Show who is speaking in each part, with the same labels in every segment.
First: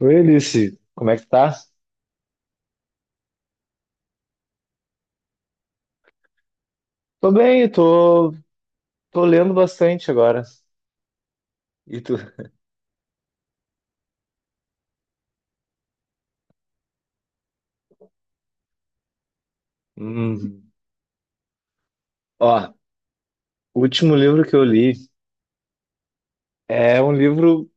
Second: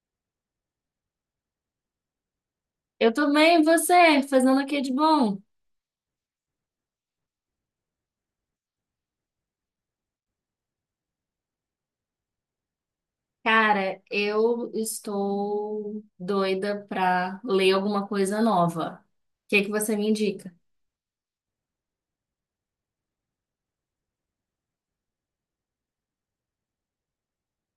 Speaker 1: Oi, Alice, como é que tá?
Speaker 2: Eu tô bem, e você? Fazendo o que de bom?
Speaker 1: Tô bem, tô lendo bastante agora. E tu?
Speaker 2: Cara, eu estou doida pra ler alguma coisa nova. O que que você me indica?
Speaker 1: Hum. Ó, o último livro que eu li é um livro,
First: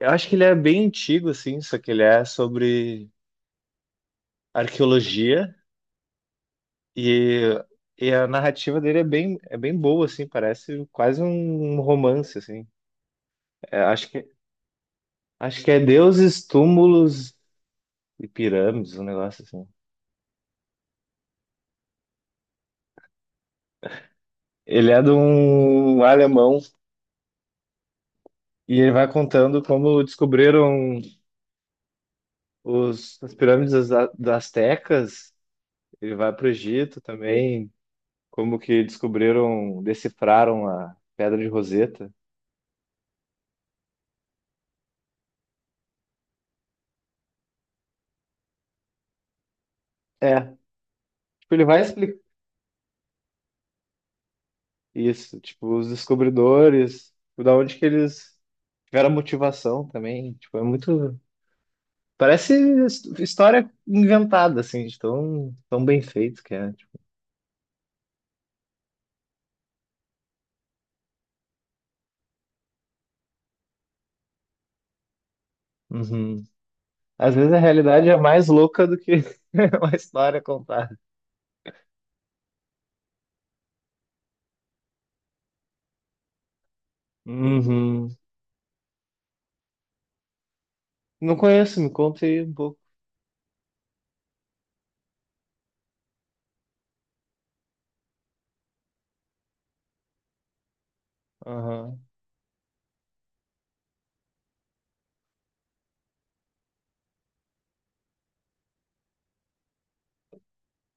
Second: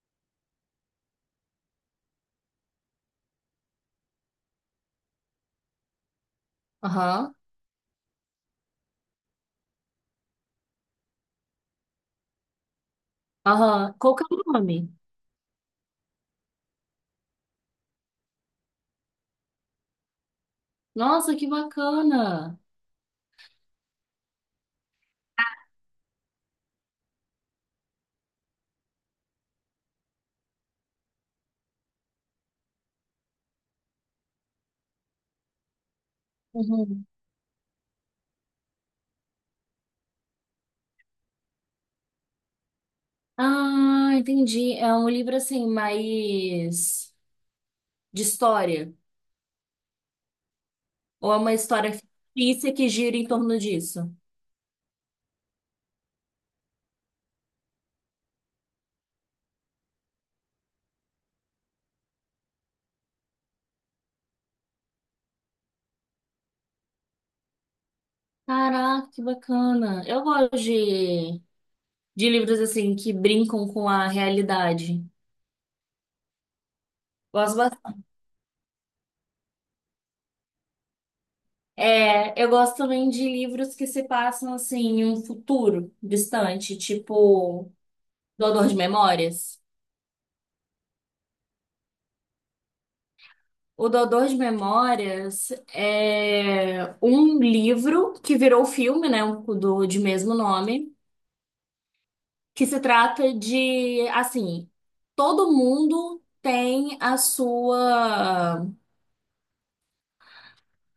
Speaker 1: eu acho que ele é bem antigo, assim, só que ele é sobre arqueologia
Speaker 2: Aham,
Speaker 1: e, e a narrativa dele é é bem boa, assim, parece quase um romance, assim. É,
Speaker 2: aham.
Speaker 1: acho
Speaker 2: Qual
Speaker 1: que,
Speaker 2: que é o nome?
Speaker 1: acho que é Deuses, Túmulos e Pirâmides, um negócio assim.
Speaker 2: Nossa, que bacana!
Speaker 1: Ele é de um alemão e ele vai contando como descobriram as pirâmides das Astecas, ele vai para o Egito
Speaker 2: Uhum.
Speaker 1: também, como que descobriram, decifraram a Pedra de Roseta.
Speaker 2: Ah, entendi. É um livro assim, mais de história.
Speaker 1: É,
Speaker 2: Ou é uma
Speaker 1: tipo, ele vai
Speaker 2: história
Speaker 1: explicar
Speaker 2: fictícia que gira em torno disso?
Speaker 1: isso, tipo, os descobridores, tipo, da onde que eles tiveram a motivação também, tipo, é muito... Parece história inventada, assim, de tão bem feito que é. Tipo,
Speaker 2: Caraca, que bacana. Eu gosto de livros assim que brincam com a realidade.
Speaker 1: uhum. Às vezes
Speaker 2: Gosto
Speaker 1: a
Speaker 2: bastante.
Speaker 1: realidade é mais louca do que uma história contada.
Speaker 2: É, eu gosto também de livros que se passam assim em um futuro distante, tipo
Speaker 1: Uhum.
Speaker 2: Doador de Memórias.
Speaker 1: Não conheço, me conta aí um pouco.
Speaker 2: O Doador de Memórias é um livro que virou filme, né, do de mesmo nome, que se trata de assim, todo mundo tem a sua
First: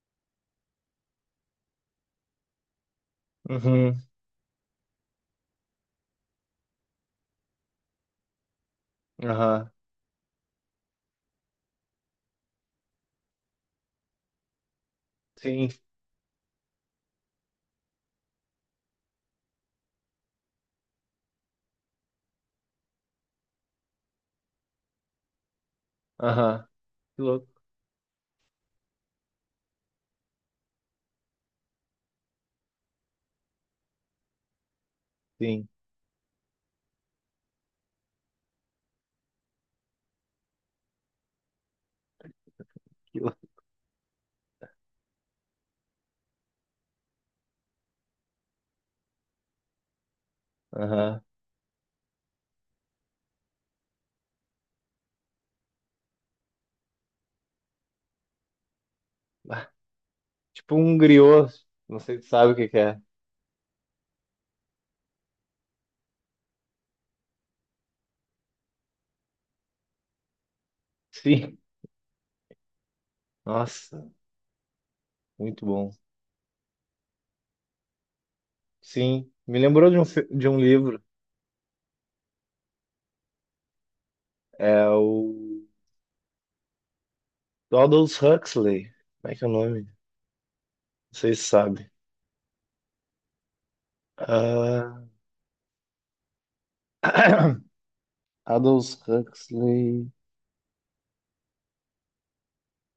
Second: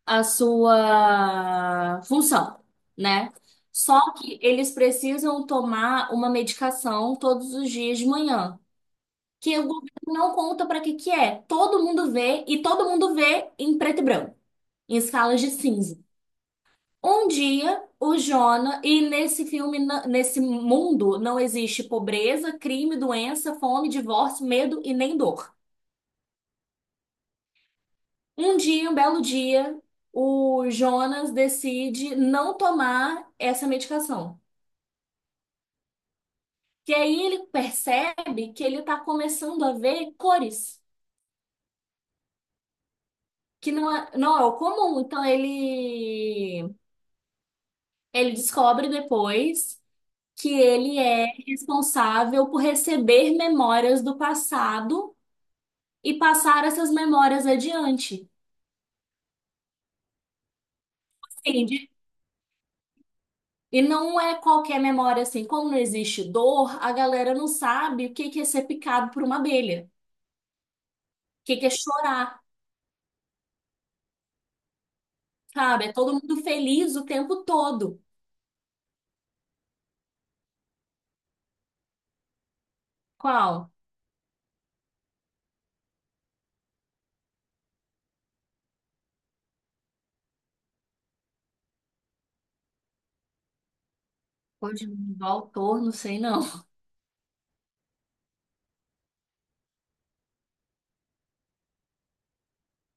Speaker 2: a sua função, né?
Speaker 1: Uhum.
Speaker 2: Só que eles precisam tomar uma medicação todos os dias de manhã, que o
Speaker 1: Aham.
Speaker 2: governo não conta para que que é. Todo mundo vê e todo mundo vê em preto e branco, em escalas de
Speaker 1: Sim.
Speaker 2: cinza. Um dia, o Jonah, e nesse filme, nesse mundo, não existe pobreza, crime, doença, fome, divórcio, medo e nem dor.
Speaker 1: Aham. Que louco.
Speaker 2: Um dia, um belo dia, o Jonas decide não tomar essa medicação.
Speaker 1: Sim.
Speaker 2: E aí ele percebe que ele está começando a ver cores,
Speaker 1: Que louco.
Speaker 2: que não é o comum. Então ele descobre depois que ele
Speaker 1: Aham.
Speaker 2: é responsável por receber memórias do passado e passar essas memórias adiante.
Speaker 1: Ah, tipo um griot.
Speaker 2: Sim.
Speaker 1: Não sei se sabe o que que é.
Speaker 2: E não é qualquer memória assim. Como não existe dor, a galera não sabe o que que é ser picado por uma abelha, o
Speaker 1: Sim.
Speaker 2: que que é chorar,
Speaker 1: Nossa, muito
Speaker 2: sabe?
Speaker 1: bom.
Speaker 2: É todo mundo feliz o tempo todo.
Speaker 1: Sim. Me lembrou de de um livro.
Speaker 2: Qual?
Speaker 1: É o do Aldous Huxley. Como é que é o nome? Não sei se sabe.
Speaker 2: Pode
Speaker 1: Ah,
Speaker 2: mudar o autor, não sei não.
Speaker 1: Aldous Huxley.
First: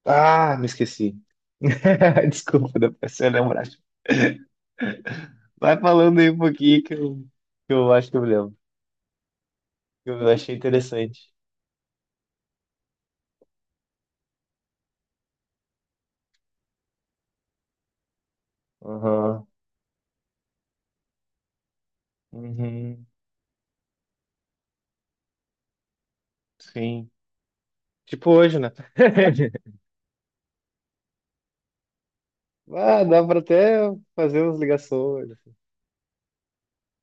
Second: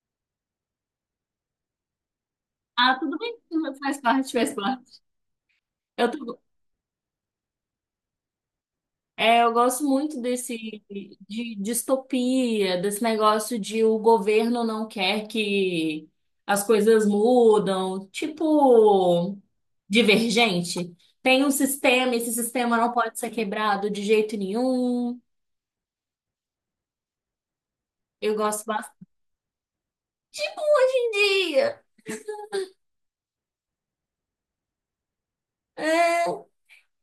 Speaker 1: Ah, me esqueci. Desculpa,
Speaker 2: Ah,
Speaker 1: depois
Speaker 2: tudo
Speaker 1: se eu
Speaker 2: bem,
Speaker 1: lembrar.
Speaker 2: faz parte, faz parte.
Speaker 1: Vai
Speaker 2: Eu
Speaker 1: falando aí um
Speaker 2: tô.
Speaker 1: pouquinho que eu acho que eu me lembro.
Speaker 2: É, eu gosto
Speaker 1: Que
Speaker 2: muito
Speaker 1: eu achei
Speaker 2: desse
Speaker 1: interessante.
Speaker 2: de distopia, desse negócio de o governo não quer que as coisas mudam, tipo
Speaker 1: Aham.
Speaker 2: divergente. Tem um sistema, esse sistema não
Speaker 1: Uhum.
Speaker 2: pode ser quebrado de jeito nenhum.
Speaker 1: Sim. Tipo
Speaker 2: Eu
Speaker 1: hoje,
Speaker 2: gosto
Speaker 1: né?
Speaker 2: bastante. Tipo um dia,
Speaker 1: Ah, dá pra até fazer umas ligações.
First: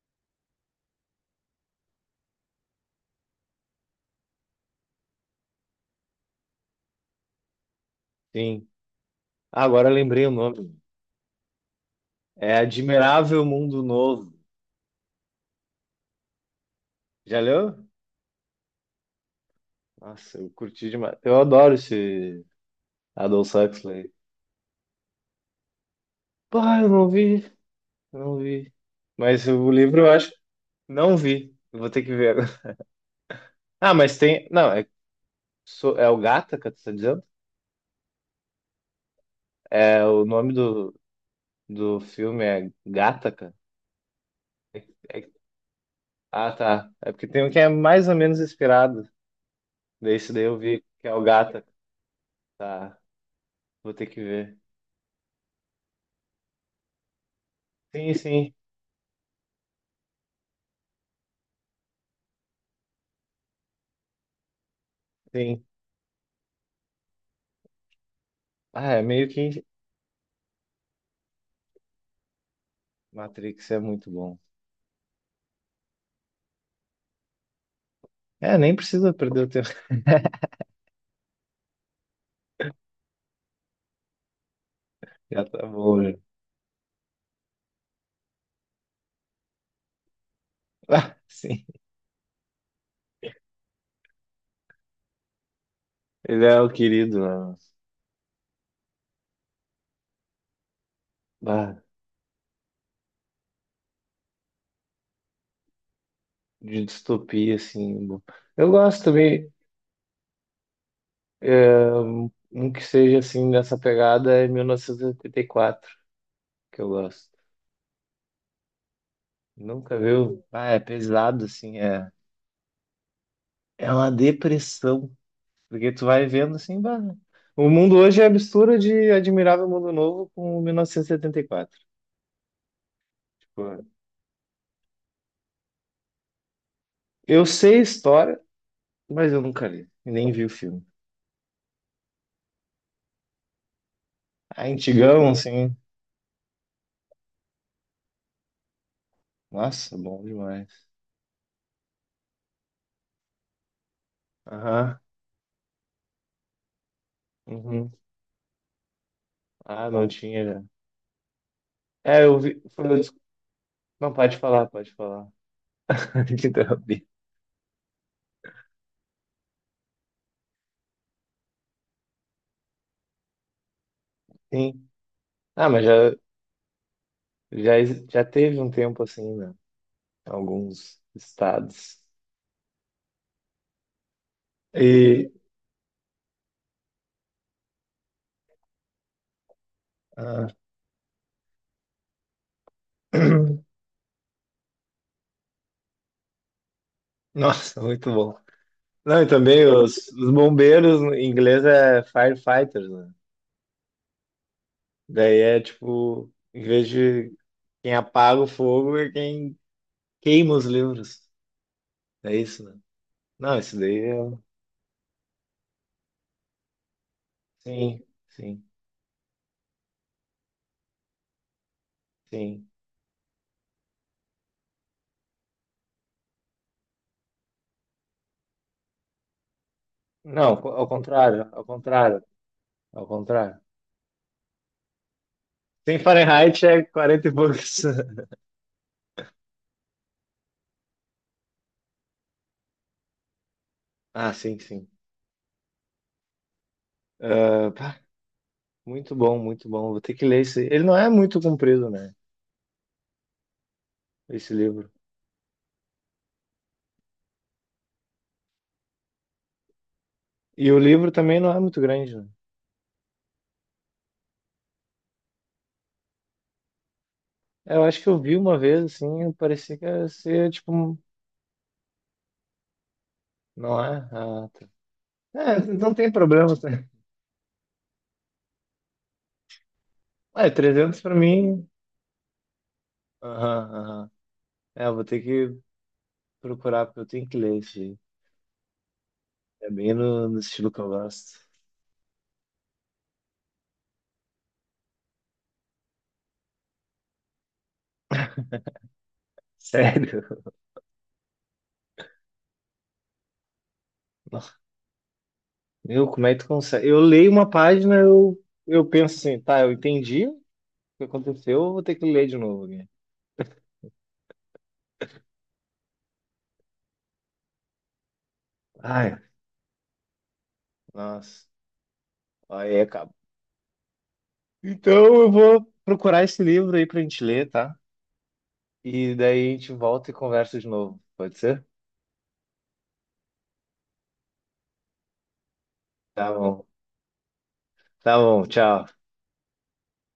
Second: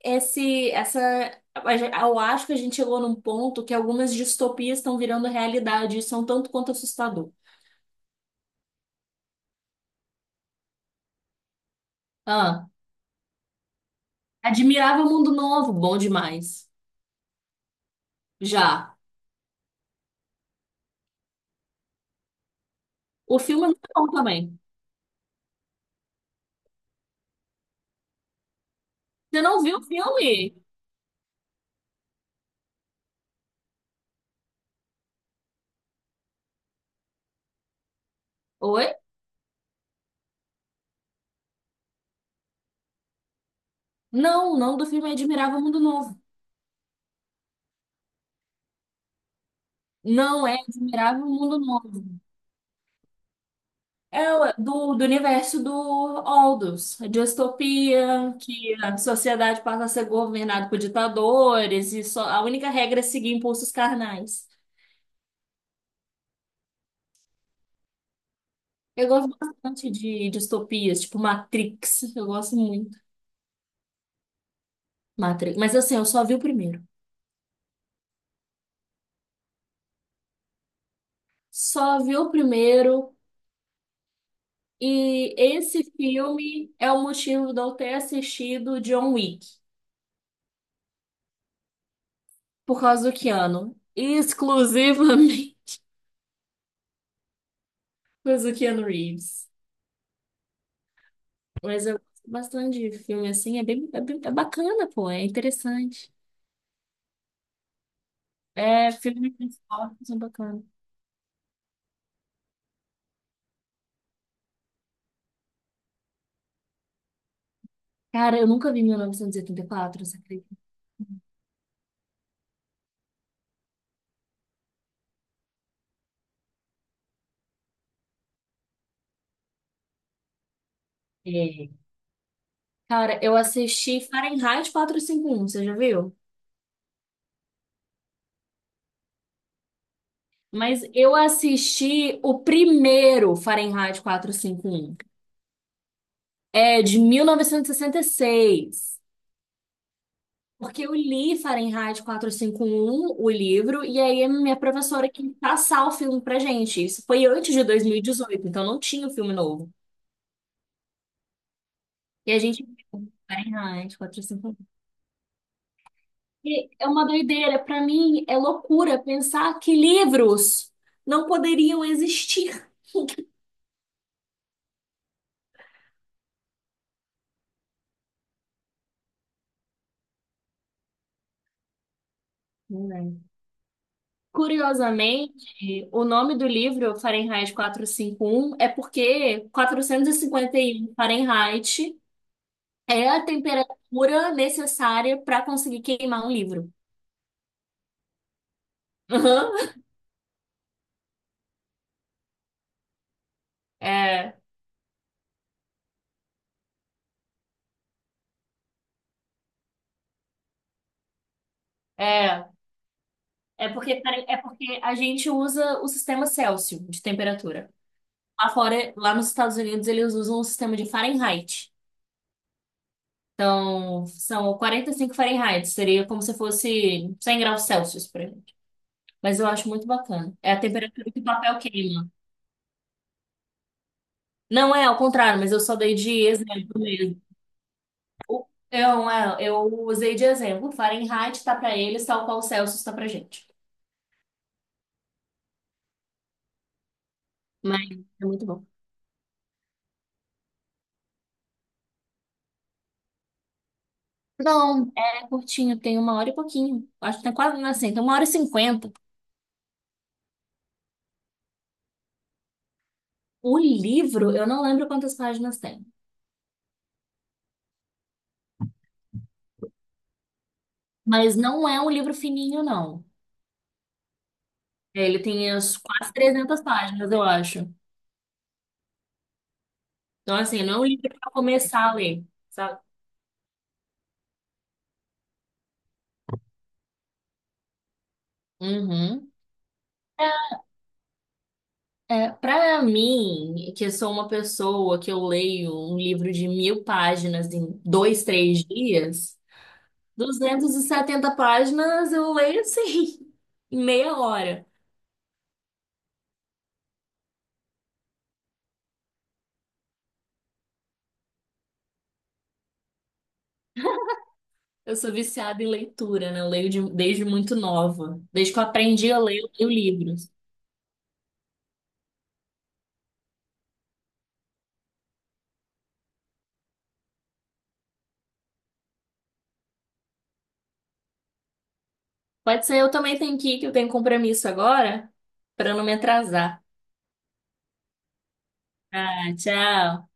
Speaker 2: esse, essa, a gen- eu acho que a gente chegou num ponto que algumas distopias estão virando realidade e são tanto quanto assustador.
Speaker 1: Sim. Ah, agora eu lembrei o nome. É
Speaker 2: Ah,
Speaker 1: Admirável Mundo Novo.
Speaker 2: admirava o mundo novo, bom demais.
Speaker 1: Já leu?
Speaker 2: Já.
Speaker 1: Nossa, eu curti demais. Eu adoro esse
Speaker 2: O
Speaker 1: Aldous
Speaker 2: filme é muito bom
Speaker 1: Huxley.
Speaker 2: também.
Speaker 1: Pá, eu não vi.
Speaker 2: Você
Speaker 1: Mas
Speaker 2: não
Speaker 1: o
Speaker 2: viu o
Speaker 1: livro eu acho.
Speaker 2: filme?
Speaker 1: Não vi. Eu vou ter que ver agora. Ah, mas tem. Não, é, so- é o Gattaca, tu tá dizendo?
Speaker 2: Oi?
Speaker 1: É, o nome do filme é Gattaca.
Speaker 2: Não, o nome
Speaker 1: É,
Speaker 2: do filme é
Speaker 1: é
Speaker 2: Admirável Mundo Novo.
Speaker 1: Ah, tá. É porque tem um que é mais ou menos inspirado. Desse daí
Speaker 2: Não é
Speaker 1: eu vi que é o
Speaker 2: Admirável Mundo
Speaker 1: Gata.
Speaker 2: Novo.
Speaker 1: Tá, vou ter que
Speaker 2: É o-
Speaker 1: ver.
Speaker 2: do, do universo do Aldous, a
Speaker 1: Sim,
Speaker 2: distopia,
Speaker 1: sim,
Speaker 2: que a sociedade passa a ser governada por ditadores e só, a única regra é seguir impulsos carnais.
Speaker 1: sim. Ah, é
Speaker 2: Eu
Speaker 1: meio
Speaker 2: gosto
Speaker 1: que
Speaker 2: bastante de distopias, tipo Matrix. Eu gosto muito.
Speaker 1: Matrix é muito bom.
Speaker 2: Matrix. Mas assim, eu só vi o primeiro.
Speaker 1: É, nem precisa perder o tempo.
Speaker 2: Só vi o primeiro E
Speaker 1: Já tá
Speaker 2: esse
Speaker 1: bom, já.
Speaker 2: filme é o motivo de eu ter assistido John Wick,
Speaker 1: Ah, sim.
Speaker 2: por causa do Keanu. Exclusivamente
Speaker 1: Ele é o querido, né?
Speaker 2: por causa do Keanu Reeves.
Speaker 1: Ah,
Speaker 2: Mas eu gosto bastante de filme assim, é bacana, pô, é interessante.
Speaker 1: de distopia, assim. Bom. Eu
Speaker 2: É,
Speaker 1: gosto
Speaker 2: filme de
Speaker 1: também.
Speaker 2: esporte são bacana.
Speaker 1: É, um que seja assim, nessa pegada é 1984 que eu gosto.
Speaker 2: Cara, eu nunca vi
Speaker 1: Nunca
Speaker 2: 1984, você
Speaker 1: viu?
Speaker 2: acredita?
Speaker 1: Ah, é pesado, assim. É, é uma depressão. Porque tu vai vendo assim, bah, né? O mundo hoje é a mistura de Admirável Mundo Novo com
Speaker 2: É.
Speaker 1: 1974.
Speaker 2: Cara, eu
Speaker 1: Tipo,
Speaker 2: assisti Fahrenheit 451, você já viu?
Speaker 1: eu sei a história, mas eu nunca li, e nem vi o
Speaker 2: Mas
Speaker 1: filme.
Speaker 2: eu assisti o primeiro Fahrenheit
Speaker 1: Ah,
Speaker 2: 451.
Speaker 1: antigão, assim.
Speaker 2: É de 1966.
Speaker 1: Nossa, bom demais.
Speaker 2: Porque eu li Fahrenheit 451, o livro, e aí a minha
Speaker 1: Aham.
Speaker 2: professora quis passar o filme pra gente. Isso foi antes de
Speaker 1: Uhum.
Speaker 2: 2018, então não tinha o filme novo.
Speaker 1: Ah, não tinha já. É,
Speaker 2: E
Speaker 1: eu
Speaker 2: a
Speaker 1: vi.
Speaker 2: gente viu Fahrenheit
Speaker 1: Não, pode
Speaker 2: 451.
Speaker 1: pode falar.
Speaker 2: E 51.
Speaker 1: Te
Speaker 2: E é uma
Speaker 1: interrompi.
Speaker 2: doideira, pra mim é loucura pensar que livros não poderiam existir.
Speaker 1: Sim. Ah, mas já teve um tempo assim, né? Em alguns estados.
Speaker 2: Né?
Speaker 1: E.
Speaker 2: Curiosamente, o nome do livro, Fahrenheit 451, é porque
Speaker 1: Ah,
Speaker 2: 451 Fahrenheit é a temperatura necessária para conseguir queimar um livro.
Speaker 1: nossa, muito bom. Não, e
Speaker 2: Uhum.
Speaker 1: também os bombeiros em inglês é firefighters, né?
Speaker 2: É,
Speaker 1: Daí é tipo, em vez de quem apaga o fogo é quem queima os livros. É
Speaker 2: é.
Speaker 1: isso, né? Não,
Speaker 2: É
Speaker 1: isso daí
Speaker 2: porque,
Speaker 1: é.
Speaker 2: pare- é
Speaker 1: Um,
Speaker 2: porque a gente usa o sistema Celsius de temperatura.
Speaker 1: Sim,
Speaker 2: Lá
Speaker 1: sim,
Speaker 2: fora, lá nos Estados Unidos, eles usam o sistema de Fahrenheit.
Speaker 1: sim.
Speaker 2: Então, são 45 Fahrenheit. Seria como se fosse 100 graus Celsius, por exemplo. Mas eu acho muito bacana. É
Speaker 1: Não,
Speaker 2: a temperatura que o papel queima.
Speaker 1: ao contrário.
Speaker 2: Não é ao contrário, mas eu só dei
Speaker 1: Sem
Speaker 2: de
Speaker 1: Fahrenheit
Speaker 2: exemplo
Speaker 1: é
Speaker 2: mesmo.
Speaker 1: 40 e poucos.
Speaker 2: Eu usei de exemplo. Fahrenheit tá pra eles, tal qual Celsius tá pra gente.
Speaker 1: Ah, sim. Ah,
Speaker 2: Mas
Speaker 1: pá,
Speaker 2: é muito bom.
Speaker 1: muito bom. Vou ter que ler esse. Ele não é muito comprido, né? Esse livro.
Speaker 2: Não, é curtinho, tem uma hora e pouquinho. Acho que tem quase, assim, tem 1h50.
Speaker 1: E o livro também não é muito grande, né?
Speaker 2: O livro, eu não lembro quantas páginas tem.
Speaker 1: Eu acho que eu vi uma vez, assim, parecia que ia ser, tipo, um-
Speaker 2: Mas não é um livro fininho, não.
Speaker 1: não é? Ah, tá.
Speaker 2: Ele tem
Speaker 1: É,
Speaker 2: as
Speaker 1: não tem
Speaker 2: quase
Speaker 1: problema.
Speaker 2: 300
Speaker 1: Tá?
Speaker 2: páginas, eu acho. Então,
Speaker 1: É,
Speaker 2: assim, não é um
Speaker 1: 300
Speaker 2: livro
Speaker 1: pra
Speaker 2: pra
Speaker 1: mim.
Speaker 2: começar a ler, sabe?
Speaker 1: Aham, aham. É, eu vou ter que procurar, porque eu tenho que ler isso aí.
Speaker 2: Uhum.
Speaker 1: É bem
Speaker 2: É,
Speaker 1: no estilo que eu gosto.
Speaker 2: é, para mim, que eu sou uma pessoa que eu leio um livro de 1.000 páginas em 2, 3 dias,
Speaker 1: Sério.
Speaker 2: 270 páginas eu leio assim, em meia hora.
Speaker 1: Meu, como é que tu consegue? Eu leio uma eu penso assim, tá, eu entendi o que aconteceu, eu vou ter que ler de novo aqui.
Speaker 2: Eu sou viciada em leitura, né? Eu leio desde muito nova. Desde que eu aprendi
Speaker 1: Ai,
Speaker 2: a ler, eu leio livros.
Speaker 1: nossa. Aí acaba. Então eu vou procurar esse livro aí pra gente ler, tá? E daí a gente volta e conversa de novo. Pode ser?
Speaker 2: Pode ser, eu também tenho que ir, que eu tenho compromisso agora, para não me
Speaker 1: Tá
Speaker 2: atrasar.
Speaker 1: bom. Tá bom, tchau.
Speaker 2: Ah, tchau.